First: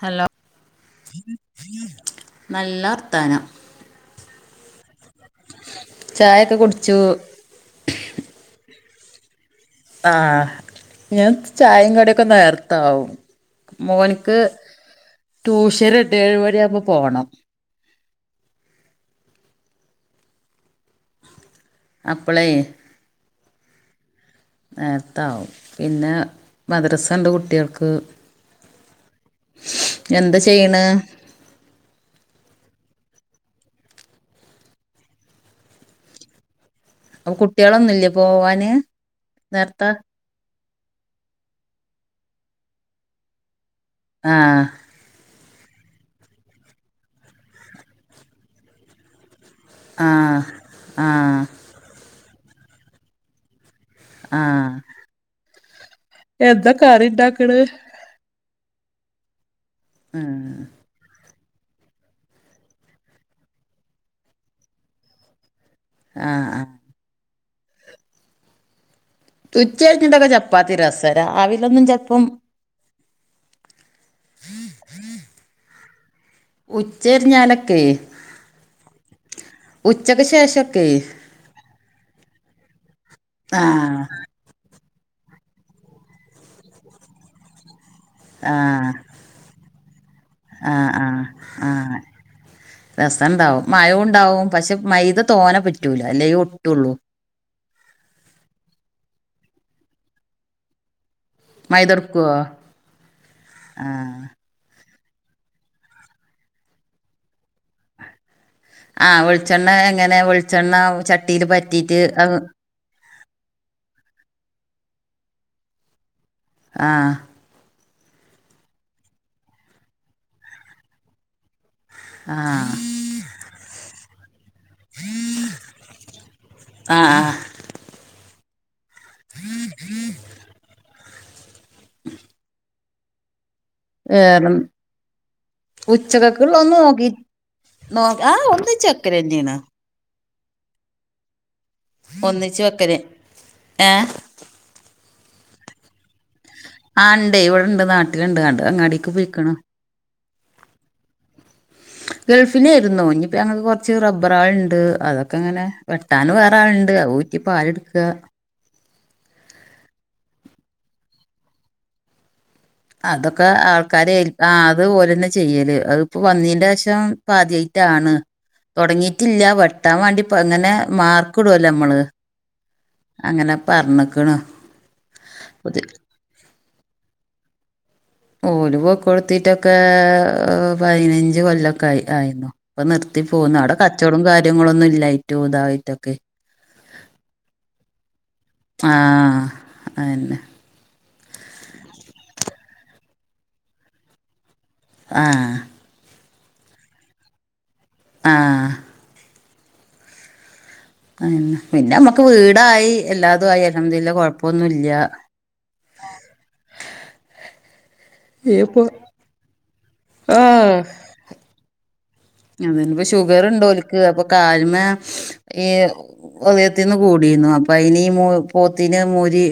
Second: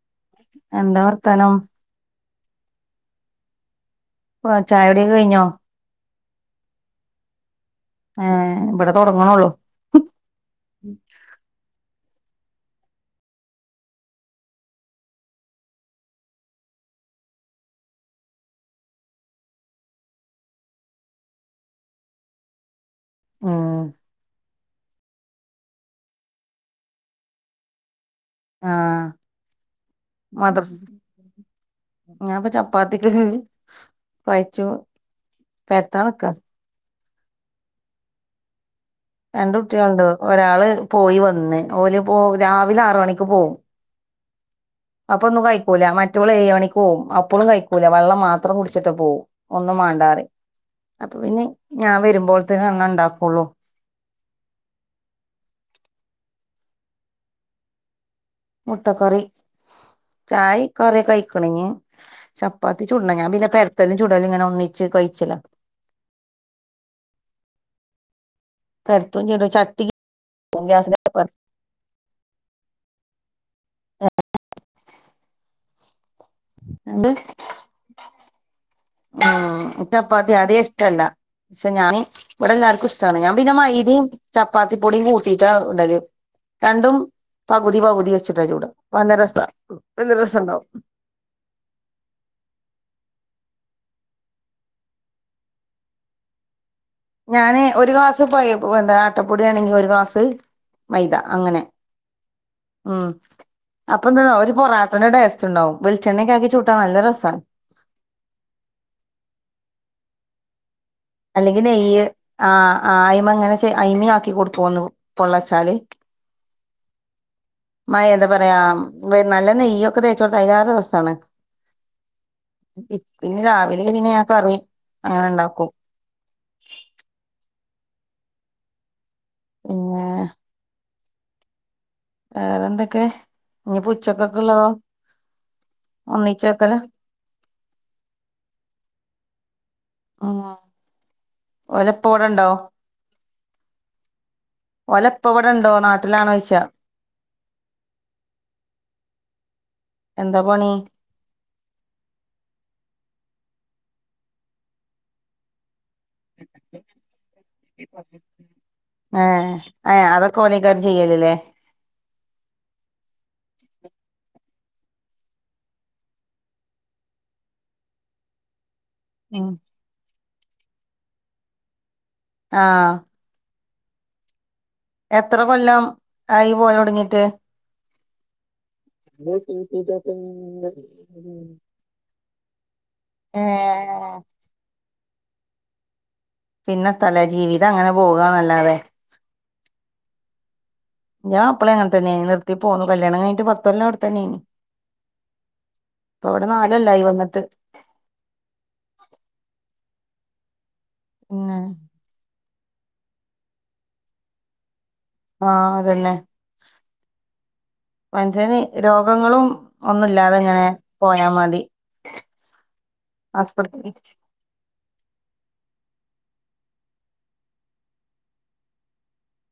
Hello എന്താ വർത്താനം നല്ല വർത്താനം ആഹ് ചായുടിക്കെ കയ്ഞ്ഞോ? ചായൊക്കെ കുട്ചൂ ഏഹ്. ബടെ തൊടങ്ങ്ണൊള്ളൂ ആഹ്. ഞാൻ ചായിം കടിയൊക്കെ നേർത്ത ആവും മോൻക്ക് ട്യൂഷൻ റഡിയാ. ഏഴ് മണി ആവുമ്പോ പോണം അപ്പളേയ് ഉം നേർത്താവും. പിന്നേ മദ്രസണ്ട് കുട്ട്യാൾക്ക് ആഹ് എന്താ മദർസ് ചെയ്യണ് ഞാപ്പൊ ചപ്പാത്തിക്ക് കൊയച്ചു പരത്താൻ നിക്കാ അപ്പൊ കുട്ട്യാളൊന്നുല്ലേ പോവാന് രണ്ട് നേരത്തെ കുട്ടികളുണ്ട് ഒരാള് പോയി വന്ന് ഓല് പോ രാവിലെ ആറ് മണിക്ക് പോവും ആഹ് അപ്പൊ ഒന്നും കയി ക്കൂ ല മറ്റവള് ഏയ് മണിക്ക് പോവും അപ്പോഴും കയിക്കൂല വെള്ളം മാത്രം കുടിച്ചിട്ട് പോവും ഒന്നും മേണ്ടാറയും ആഹ് അപ്പൊ ആഹ് പിന്നെ ഞാൻ വരുമ്പോഴത്തേന്നെ ഒന്ന് ഉണ്ടാക്കോ ളു ആഹ് എന്താ കറി ഉണ്ടാക്കണ് മുട്ട കറി ചായ ആഹ് കൊറേ കയി [unintelligible] ചപ്പാത്തി ചു ടണ ഞാൻ പിന്നെ പെരത്തലും ചൂടാലും ഇങ്ങനെ ഒന്നിച്ച് കൊഴച്ചില ആഹ് ആഹ് [unintelligible] ച്ചു ടും ഉച്ച കഴിഞ്ഞിട്ടൊക്കെ ചപ്പാത്തി രസാ രാവിലൊന്നും ചിലപ്പം [inaudible] ഉച്ച തിരിഞ്ഞാലൊക്കെ ഓഹ് ക്ക് ചപ്പത്തി അധിക ഇഷ്ട്ട ല്ല പക്ഷെ ഞാൻ ഇവിടെ എല്ലാർക്കും ഇഷ്ട്ടാ ണ് ഞാൻ പിന്നെ ആഹ് മൈദയും ചപ്പാത്തി പൊടിയും കൂട്ടീട്ടാ ള്ളത് രണ്ടും പകുതി പകുതി വെ ച്ചിട്ട ചൂട ആഹ് നല്ല രസാ ഇത് രസണ്ടോ ആഹ് ആഹ് രസോണ്ടാവും മയോം ഉണ്ടാവും പക്ഷെ മൈത തോനെ പറ്റൂല അല്ലേ ഒട്ടുള്ളൂ ഞാന് ഒരു ഗ്ലാസ് പോയ എന്താ ആട്ടപ്പൊടി ആണെങ്കിൽ ഒരു ഗ്ലാസ് മൈദ അങ്ങനെ മൈദ എടുക്കുവോ ഉം അപ്പൊന്താന്നോ ഒരു പൊറാ ട്ടന്റെ ടേസ്റ്റ് ഉണ്ടാവും വെളിച്ചേണ്ണക്ക ആക്കി ചുട്ടാ നല്ല രസാ ണ് ആഹ് വെളിച്ചെണ്ണ എങ്ങനെ വെളിച്ചെണ്ണ ച അല്ലെങ്കിൽ നെയ്യ് ആഹ് അയമേ ഇങ്ങനെ ചെയ് അയിമേ ആക്കി കൊടുക്കോന്ന് പൊള്ളച്ചാല് ആഹ് മഴ എന്താ പറയാ നല്ല നെയ്യ് ഒക്കെ തേച്ചോടുത്ത അതിനാറെ രസാണ് ആഹ് പിന്നെ രാവിലെ പിന്നെ ഞാൻ കറി അങ്ങനെ ഉണ്ടാക്കൂ ആഹ് ആഹ് പിന്നെ വേറെന്തൊക്കെ വേറെ ഉച്ചക്ക് ക്കൊ ഒന്നിച്ച് ള്ളെക്കെ ഒന്ന് വെക്കലാ നോക്കി നോ ആഹ് ഒന്നി ചക്കര തന്നെയാണ് ആഹ് ഓലെപ്പ ഇവിടുണ്ടോ ഒന്നിച്ച് വെക്കല് ഏഹ് ഓല് എപ്പോ ഇവിടെ ഉണ്ടോ നാട്ടിലാണോച്ച് ആഹ് ഉണ്ട് ഇവിടെ ഇണ്ട് നാട്ടിലുണ്ട് അങ്ങട് അങ്ങാടിക്ക് പോയിക്കണ് എന്താ പണി ഗൾഫിലയിരുന്നു ഇനിപ്പ ഞങ്ങക്ക് കൊറച്ച് റബ്ബറളുണ്ട് അതൊക്കെ ഇങ്ങനെ വെ വെട്ടാൻ വേറെ ആളുണ്ട് അത് ഊറ്റി പാലെടുക്കുക ആഹ് അതൊക്കെ ഓലിക്കാര് ചെയ്യോ ലല്ലേ അതൊക്കെ ആൾക്കാര് ആഹ് അത് ഓല് തന്നെ ചെയ്യല് അത് ഇപ്പ വന്നീന്റെ ശേഷം ഇപ്പൊ ആദ്യായിട്ടാണ് തുടങ്ങി ട്ടില്ല ഉം വെട്ടാൻ വേണ്ടിപ്പ ഇങ്ങനെ മാർക്ക് ഇടുല്ലോ നമ്മള് ആഹ് അങ്ങനെ പറണിക്ക് ണ് എത്ര കൊല്ലം ആയി പോയി തുടങ്ങിട്ട് ഓലു ഇപ്പൊ കൊടുത്തിട്ടൊക്കെ പയിനഞ്ച് കൊല്ലൊക്കെ ആയി ആയിന്നു ഇപ്പൊ നിർത്തി ഏ പോന്നു അവിടെ കച്ചവടം കാര്യങ്ങളോന്നും ഇല്ലായിട്ടും ഇതായിട്ടൊക്കെ പിന്നെ തലേ ജീവിതം അങ്ങനെ പോകന്നല്ലാതെ ആഹ് അത ന്നെ ഞാൻ അപ്പളെ അങ്ങന തന്നെയാന് നിർത്തി പോന്നു കല്യാണം കയിഞ്ഞിട്ട് പത്തൊല്ലാം അവിടെത്തന്നെയാന്ന് ആഹ് ഓല് നാല് കൊല്ലായി വന്നിട്ട് ആ അ പിന്നെ നമ്മക്ക് വീടായി എല്ലാതും ആയി അൽഹംദുലില്ല കുഴപ്പൊന്നുമില്ല ആഹ് അതന്നെ പഞ്ചന് ഇപ്പൊ രോഗങ്ങളും ഒന്നുല്ലാതിങ്ങനെ പോയാ മതി ആസ്പത്രി ഷുഗറുണ്ടോലക്ക് അപ്പൊ കാൽ മേ ഈ ഉദയത്തിന്ന് കൂടിന്നു അപ്പൊ അയിന് ഈ പോത്തിന് മൂരി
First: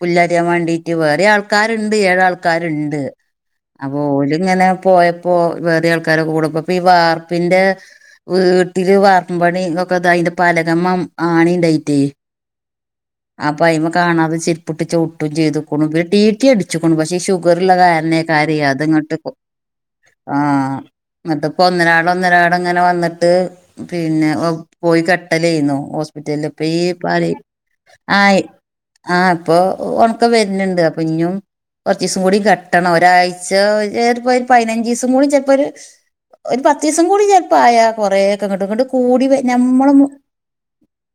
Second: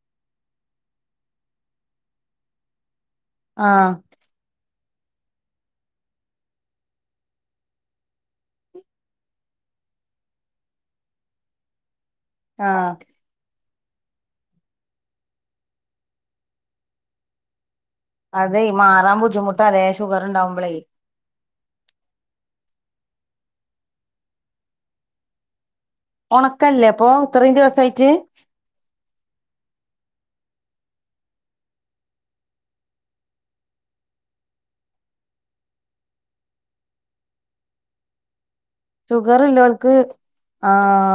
പുല്ലറിയാൻ വേണ്ടി വേറെ ആൾക്കാരുണ്ട് ഏഴ് ആൾക്കാരുണ്ട് ആഹ് അപോല് ഇങ്ങനെ പോയപ്പോ വേറ ആൾക്കാരൊ കൂട അപ്പൊ ഈ വാർപ്പിന്റെ വീട്ടില് വാർപ്പും പണിഒക്കെതായിട്ട് അതിന്റെ പലകമ്മം ആണി ഉണ്ടായിട്ടേ ആഹ് അപ്പയ്മ കാണാതെ ചെരിപ്പിട്ട ചവ്ട്ടും ചെയ്തു [unintelligible] പിന്ന ടീറ്റി അടിച്ചുക്ക്ണു പക്ഷേ ഷുഗർ ഉള്ള കാരണെ കരയ്യാ അതെയ് അതെങ്ങട്ട് മാറാൻ കൊ ബുദ്ധിമുട്ടാലേ ഷുഗർ ആ ഉണ്ടാവുമ്പളേ ന്നട്ട് ഒന്നരാട ളൊന്നരാടം അങ്ങന വന്നിട്ട് പിന്നെ പോയി കെട്ടലേന്നു ഓസ് [unintelligible] ഈ ഒണക്കല്ലേ ഇപ്പൊ പറീം ഇത്രയും ദിവസായിട്ട് ആയി ആഹ അപ്പൊ ഒണക്കം വരുന്നുണ്ട് അപ്പൊ ഇഞ്ഞും കുറച്ച് ദിവസം കൂടി കെട്ടണം ഒരാഴ്ച ചെലപ്പോ ഒരു പതിനഞ്ച് ദിവസം കൂട ചിലപ്പോ ഒരു ഒരു പത്തീസം കൂടി ചെലപ്പ ആയാ കൊറേക്കെ അങ്ങോട്ട് ഇങ്ങോട്ട് കൂടി ഞമ്മളൊന്ന് ആഹാ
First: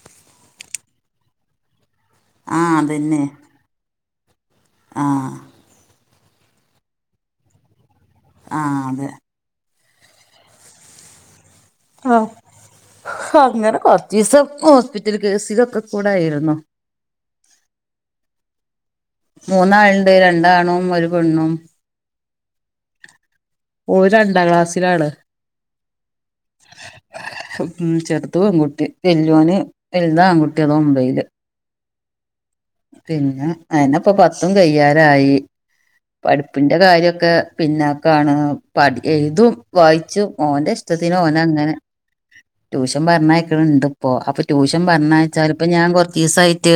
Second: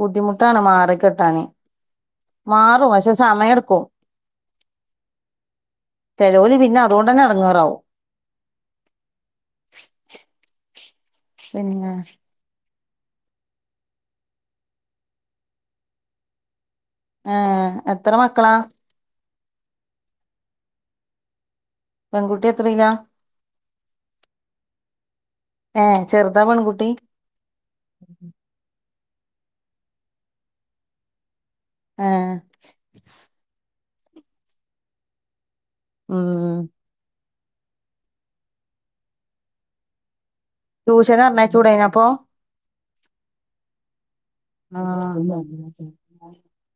ബുദ്ധിമുട്ടാണ് മാറിക്കിട്ടാന് ആ മാറും പക്ഷെ സമയെടുക്കും ആഹ് ചെലോല് പിന്നെ അതൊണ്ടന്നെ എടങ്ങാറാവും ആ അതെ പിന്നെ ആഹ അങ്ങനെ കൊറച്ച ദിവസം ഹോസ്പിറ്റൽ കേസിലൊക്കെ കൂടായിരുന്നു ഏ എത്ര മക്കളാ മൂന്നാള്ണ്ട് രണ്ടാണും ഒരു പെണ്ണും പെൺകുട്ടി എത്രയിലാ ഓരണ്ടാം ക്ലാസ്സിലാണ് ഏ ചെറുതാ പെൺകുട്ടി ചേർത് പെൺകുട്ടി വല്ല്യോന് വലുതാങ്കുട്ടി അതൊമ്പൈയില് ഹേ പിന്നെ അയിനപ്പം പത്തും കയ്യാരായി ഉം പഠിപ്പിന്റെ കാര്യൊക്കെ പിന്നാക്കാണ് പഠ് എഴ്തും വായിച്ചും ഓന്റെ ഇഷ്ടത്തിന് ട്യൂഷന് ഓന അങ്ങനെ പറഞ്ഞയച്ചൂടേനോ അപ്പൊ ട്യൂഷൻ പറഞ്ഞയക്കണ് ണ്ട് ഇപ്പോ അപ്പൊ ട്യൂഷൻ പറഞ്ഞെച്ചാലിപ്പ ഞാൻ കൊറച്ചീസായിട്ട്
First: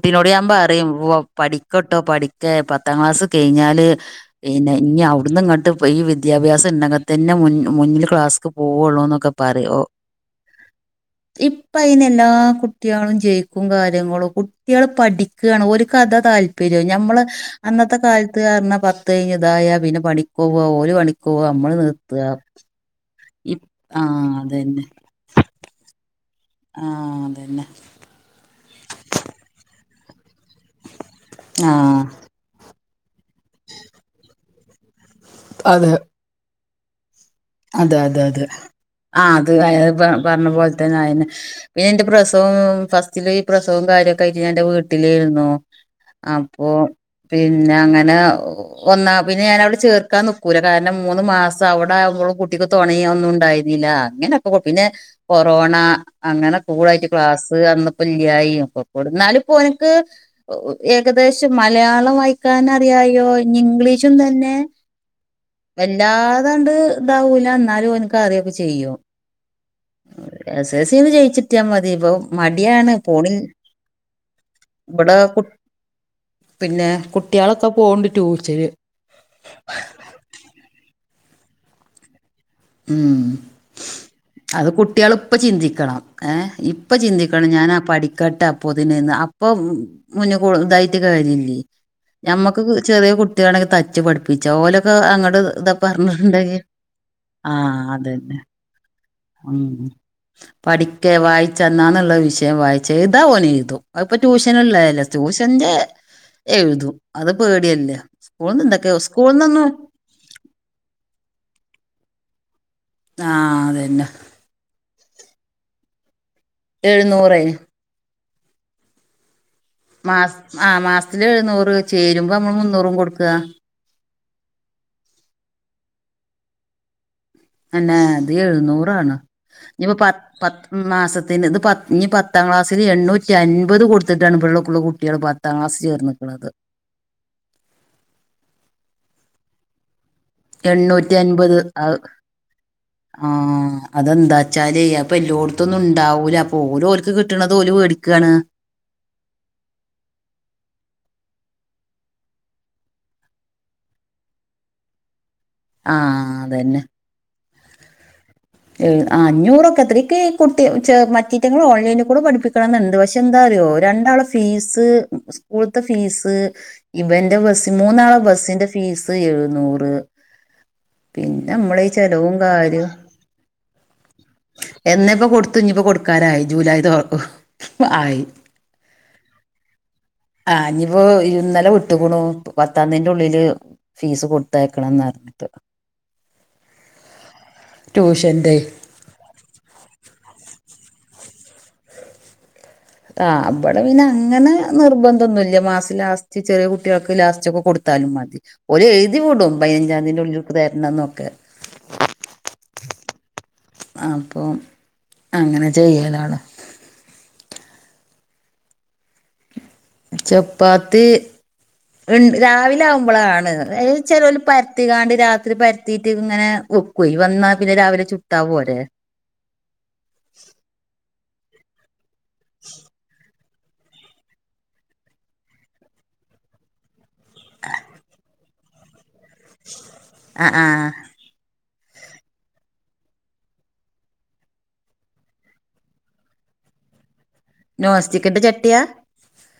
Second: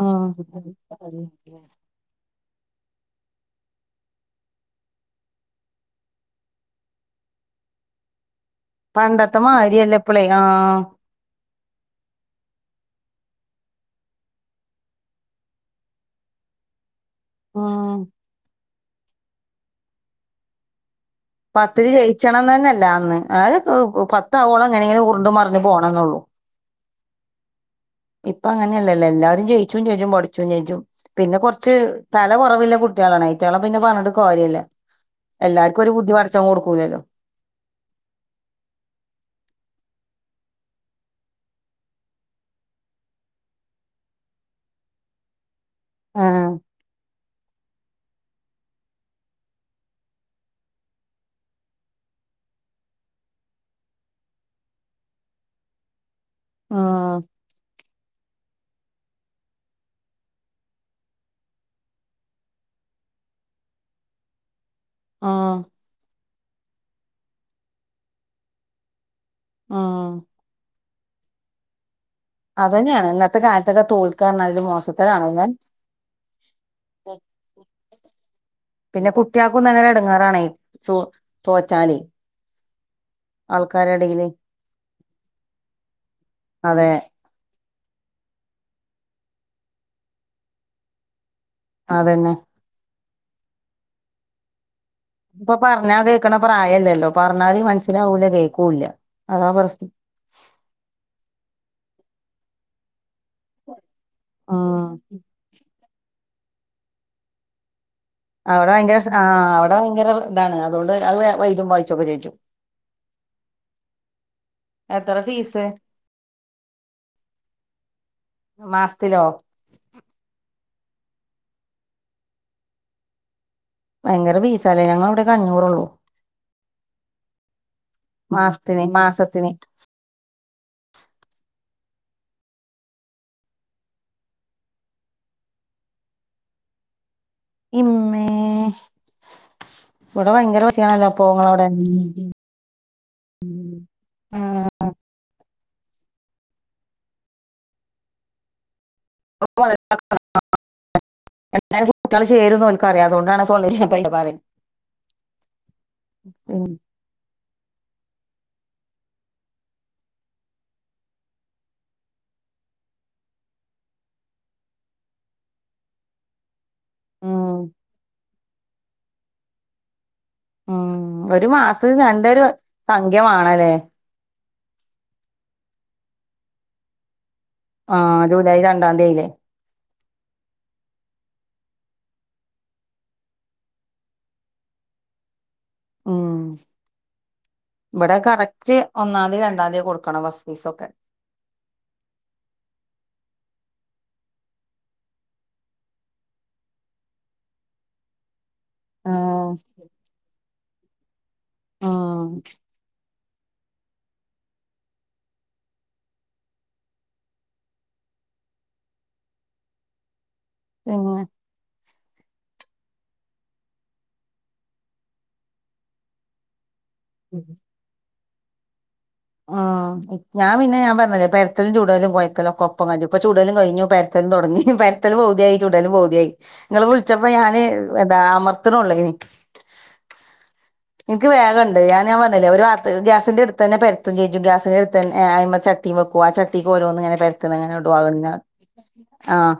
ഉം ഞാമ്പ റയും പോ പഠിക്ക് ട്ടോ പഠിക്ക പത്താം ക്ലാസ് കഴിഞ്ഞാല് പിന്നെ ഇനി അവിടന്ന് ഇങ്ങട്ട് ഈ വിദ്യാഭ്യാസം ഇണ്ടകത്തന്നെ മുന്നിൽ ക്ലാസ് പണ്ടത്ത മാരിയല്ലപ്പളെ ആ ഇപ്പ അയിന് എല്ലാ കുട്ടികളും ജയിക്കും കാര്യങ്ങളും കുട്ടികൾ പഠിക്കാണ് ഓരിക്കതതാല് ഞമ്മള് ഉം അന്നത്തെ കാലത്ത് പറഞ്ഞ പത്ത് കഴിഞ്ഞ ഇതായ പിന്നെ പണിക്ക പോകാ ഓല് പണിക് പത്തിൽ ജയിച്ചണംന്ന് തന്നെയല്ല അന്ന് അത് ഇ ആഹ് പത്താവോള എങ്ങനെ അതന്നെ ഇങ്ങനെ ഉറ്ണ്ട് മറിഞ്ഞ് പോണം ന്നള്ളൂ ആ അതന്നെ ഇപ്പൊ അങ്ങനെയല്ലല്ലോ എല്ലാരും ജയിച്ചും ചെജ്ജും പഠിച്ചും ചെജ്ജും പിന്നെ കൊറച്ച് ആഹ് തല കുറവില്ല കുട്ടികളാണ് ഏറ്റകളെ പിന്നെ പറഞ്ഞിട്ട കാര്യല്ല എല്ലാർക്കും അതെ ഒരു ബുദ്ധി പടച്ചവൻ കൊടുക്കൂലല്ലോ അതെ അതെ അതെ ആഹ അത് പറഞ്ഞ പോലെത്തന്നെ അയിന് പിന്നെ എന്റെ പ്രസവവും ഫസ്റ്റില് ഈ പ്രസവവും കാര്യൊക്കെ ആയിട്ട് ഞൻ എന്റെ വീട്ടിലായിരുന്നു ആ അപ്പൊ പിന്നെ അങ്ങനെ ഒന്നാ പിന്നെ ഞാനവിടെ ചേർക്കാൻ നിക്കൂല കാരണം മൂന്ന് മാസം അവ്ടെ ആമ്പളും കുട്ടിക്ക് തൊണയ ഒന്നും ഉണ്ടായിരുന്നില്ല അങ്ങനെപ്പൊ പിന്നെ കൊറോണ അങ്ങനെ ആ കൂളായിട്ട് ക്ലാസ് അന്നപ്പോ ഇല്ല്യായി എന്നാലിപ്പോ ഓന്ക്ക് ഏകദേശം മലയാളം വായിക്കാൻ അറിയായോ ഞി ഇംഗ്ലീഷും തന്നെ. ആഹ്. വല്ലാതാണ്ട് താവൂല എന്നാലും ഓനക്ക് അറിയൊക്കെ ചെയ്യും ആഹ് എസ് എൽ സിന്ന് ജയിച്ചിട്ടിയാ മതി ഇപ്പം. അത് തന്നെയാണ് ഇന്നത്തെ കാലത്തൊക്കെ തോൽക്കാന്പറഞ്ഞാൽ ഇവിടെ മോശത്തരാണ് കു ലെ പിന്നെ കുട്ടൃളൊക്കെ പോവ്ണ്ട് ടൂഷന്. ഒന്നന്നര എട്ങ്ങേറാണേ തോ തോറ്റാല്. ഉം അത് കുട്ടികള് ഇപ്പ ചിന്തിക്കണം ഏ ഇപ്പ അതെ ചിന്തി അപ്പളാണ് ഞാനാ പഠിക്കട്ടെ അപ്പൊതിന്ന് അപ്പൊ മുന്നേ തായിട്ട് കാര്യല്ലേ അതന്നെ ഞമ്മക്ക് ചെറിയ കുട്ടികളാണെങ്കില് തച്ചു പഠിപ്പിക്കാം പിച്ചോലൊക്കെ അങ്ങട്ട് ന്ത പറ്ഞ്ഞിട്ടുണ്ടെങ്കിൽ. പറ്ഞ്ഞാല് മനസ്സിലാവൂല്ല കേൾക്കൂല്ല. അതാ ഉം പ്രശ്നം പഠിക്കേ വായിച്ചന്നാന്ന്ള്ള വിഷയം വായിച്ച് എയ്യ്താഓന്. അത്പം ഉം ട്യൂഷന്ള്ളല്ലേ ട്യൂഷന്റെ എഴുതും അത് പേടിയല്ലേ. സ്കൂൾന്ന് അവിടെ എന്തൊക്കെ ഭയങ്കര ആഹ് സ്കൂൾന്നൊന്നും അവിടെ ഭയങ്കര ഇതാണ് അതുകൊണ്ട് അത് എഴുതു വായിച്ചൊക്കെ ചെജ്ജും ആഹ് അതന്നെ. എത്രെ ഫീസ്? എഴുന്നൂറ് മാസ്ത്തിലോ? മാസ് ആഹ് മാസ്ത്തില് എഴുന്നൂറ് ചേരുമ്പം നമ്മൾ മുന്നൂറും കൊടുക്കാ. ഭയങ്കര പീസാലേ ഞങ്ങളവിടെക്കെ അഞ്ഞുറൊള്ളു. അന്നെ അത് മാസത്തിന് എഴുന്നൂറാണ് മാസത്തിന് ഇഞിപ്പ പ പത്ത് മാസത്തിന് ഇത് പത്ത് ഞി പത്താം ക്ലാസ്സില് എണ്ണൂറ്റിഅൻപത് കൊടുത്ത്ട്ടാണ് ഇപ്പള്ള ള കുട്ടികള് പറ് പത്താം ക്ലാസ് ചേർന്ന്ക്ക്ണത്. ഇമ്മേ. ഇവിടെ ഭയങ്കര പൈസയാണല്ലോ എണ്ണൂറ്റി അപ്പൊ അൻപത് ആഹ്. ഇങ്ങളവിടെ ആഹ അതെന്താച്ചാല് അപ്പ എല്ലോ അതൊന്നുണ്ടാവൂല അപ്പോ ഓല് ഓല്ക്ക് കിട്ട്ണത് ഓല് വേടിക്കാണ്. പ [unintelligible] എല്ലാരെ കുട്ടിള് ചേരുന്നോല്ക്കറിയാം അതോണ്ടാണ് സെളേല് പൈസ പറയ്ണ്. ആഹ് ഉം അതന്നെ. ഏഹ് അഞ്ഞൂറൊക്കെ അത്രേക്ക് കുട്ടിക്ക ചേർന്ന് മറ്റേറ്റങ്ങൾ ഓൺലൈനി കൂടെ പഠിപ്പിക്കും ചേർത്തണം ന്ന് ണ്ട്. പക്ഷെ എന്താ അറിയോ രണ്ടാള് ഫീസ് സ്കൂളത്തെ ഫീസ് ഇവന്റെ ബസ്സ്‌ മൂന്നാളെ ബസ്സിന്റെ ഫീസ് എഴുുന്നൂറ്. മ് ഒരു മാസം ചെലവും നല്ലൊരു കാര്യവും സംഖ്യമാണല്ലേ. എന്നേപ്പ കൊട്ത്തു ഇഞിപ്പം കൊട്ക്കാനായി ജൂലൈ തോ ആയി ആഹ് ജൂലൈ രണ്ടാന്തീയിലെ. ആഹ് ഇഞിപ്പോ ഇന്നലെ വിട്ടുക്ണു പത്താംന്തിന്റെ ഉള്ളില്. ഫീസ് കൊടുത്തയക്കണംന്നറ്ഞ്ഞിട്ട്. ഉം ഇബടെ ട്യൂഷൻ്റെ കറക്റ്റ്. ഒന്നാംതി രണ്ടാംതി കൊടുക്കണം ഫസ്റ്റ് ഫീസ് ഒക്കെ ആഹ് അപ്പോൾ പിന്നെ അങ്ങനെ നിർബന്ധന്നുല്ല മാസം ലാസ്റ്റ് ചെറിയ കുട്ടിൾക്ക് ലാസ്റ്റ് ഒക്കെ കൊട് ത്താലും മതി ഓര് എഴ്തി ആഹ് വിടും പതിനഞ്ചാന്തിന്റെ ഉള്ളിൽ തരണം ന്നൊക്കെ. ഉം അപ്പം അങ്ങനെ ചെയ്യലാണ്. ചപ്പാത്തി. പിന്നെ ഇണ്ട് രാവിലെ ആവുമ്പോളാണ് ചെലോല് പര്ത്തികാണ്ട് രാത്രി പരത്തീട്ട് ഇങ്ങനെ വെ പോയി വന്നാപിന്നെ രാവിലെ ചുട്ടാ പോരെ. ഉം ഞാ പിന്നെ ഞാൻ പറ്ഞ്ഞിലെ പര്ത്തലും ചുടലും കൊഴക്കലക്കെ ഒപ്പം കജ്ജും ഇപ്പ ചൂ ചുടലും കഴിഞ്ഞു പര്ത്തലും തൊടങ്ങി പര്ത്തലും പൗദിയായി ചുടലും പൗദിയായി. നിങ്ങള് വിളിച്ചപ്പോ ഞാന് എതാ അമർത്തണള്ളാനി അ ആഹ് ഇൻക് വേഗണ്ട് ഞാന് ഞാ പറഞ്ഞിലെ ഒരുവാത്ത് ഗ്യാസിന്റെട്ത്തന്നെ പര്ത്തും ചെജ്ജും ഗ്യാസിന്റെട്ത്തന്നെ അയ്മ ച തീമെക്കുവാ ആ ചട്ടീക്കോരോന്ന്ങ്ങനെ പരത്ത്ണങ്ങനെടൂ നോൺ അഅന്ന സ്റ്റിക്കിന്റെ ആഹ്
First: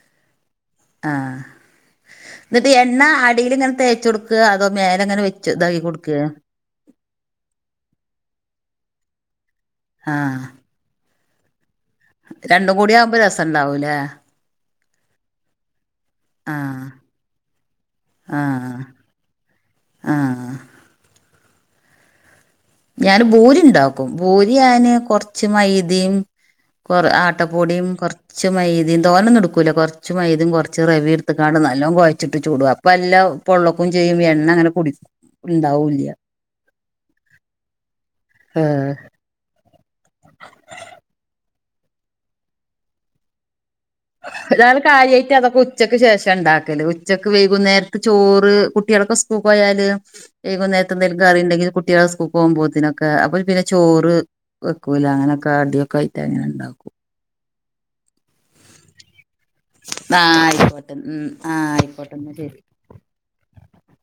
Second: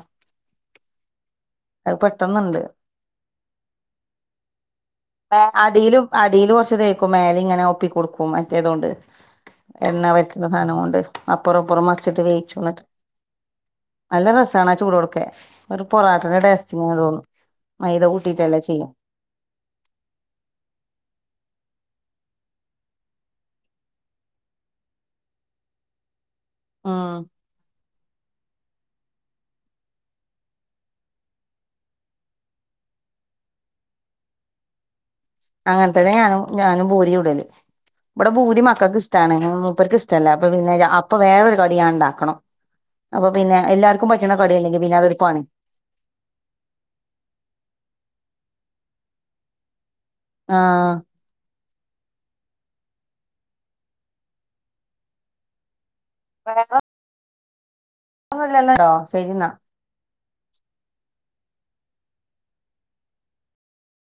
ആഹ് അത് പെട്ടെന്ന്ണ്ട് ഇന്നാ അടീലിങ്ങനെ തേച്ചൊട്ക്കാ മേലങ്ങനെ പ്പെ അടീലും അടീല് കൊർച്ച് തേ പ്പൊ മേല ഇങ്ങനെ ഒപ്പികൊടുക്കും മറ്റേതുകൊണ്ട് എണ്ണ ആ വറ്റുന്ന സാധനം കൊണ്ട് അപ്പറു ഇപ്പറു മസ്ചിട്ട് വേയിച്ചു രണ്ടും ന്നട്ട് കൂടി ആവുമ്പോ രസണ്ടാവൂലേ നല്ല രസാണ് ആ ചൂടോട്ക്കെ ഒരു പൊറാട്ടന്റെ ആഹ് ടെസ്റ്റിങ്ങിനു തോന്നും മൈദ കൂട്ടിട്ടല്ലെ ആഹ് ചെയ്യാ ആഹ് ഞാന് ബൂരി ഉണ്ടാക്കും ബൂരി ആന് കൊറച്ച് മൈദയും ഉം കൊറആ ട്ടപ്പൊടിയും കൊർ ച്ച്മൈദി തോനെന്നെടുക്കൂലാ കൊർച്ച് മൈദിം കൊർച്ച് റവേട്ത്ത്ക്കാണ്ട് നല്ലോ കൊയച്ചിട്ടു ചുടു പല്ലൗ പൊള്ളക്കും ചെയ്യും എണ്ണങ്ങനെ കുടി ഉണ്ടാവൂല്ല അങ്ങൻത്തന്നെ ആ ഞാനും ഞാനും ബൂരി ചുടല് ഇബടെ ബൂരി മക്കക്ക് ഇഷ് ഷ്ടാണ് ഉം മൂപ്പർക്ക് ഇഷ്ടല്ല അപ്പൊ പിന്നെ അപ്പൊ വേറൊരു കടി ഞാൻ ഇണ്ടാക്കണം അപ്പൊ പിന്നെ എല്ലാർ അതാണ് കാര്യായിട്ട് അതൊക്കെ ഉ ഉച്ചക്ക് ശേഷണ്ടാക്കല് ഉച്ചക്ക് വൈകുന്നേര്ക്ക് ചോറ് കുട്ട്യേളൊക്കെ സ്കൂക്കൊയാല് ആഹ് ഏകുനേര്ത്തെന്തേലും കറി ഉണ്ടെങ്കിൽ കുട്ടികളെ സ്കൂ കറിയുണ്ടെങ്കി കുട്ടികള് പോകുമ്പോത്തിനൊക്കെ അവരെ പിന്നെ ചോറ് വെക്കൂല്ല അങ്ങനൊക്കെ അടിയൊക്കെയായി ദെങ്ങനെണ്ടാക്കും വേറെന്നുല്ലല്ലോ ശരി എന്നാ ന്നാ ആയിക്കോട്ടെ ഉം ആയിക്കോട്ടെന്നാ ശരി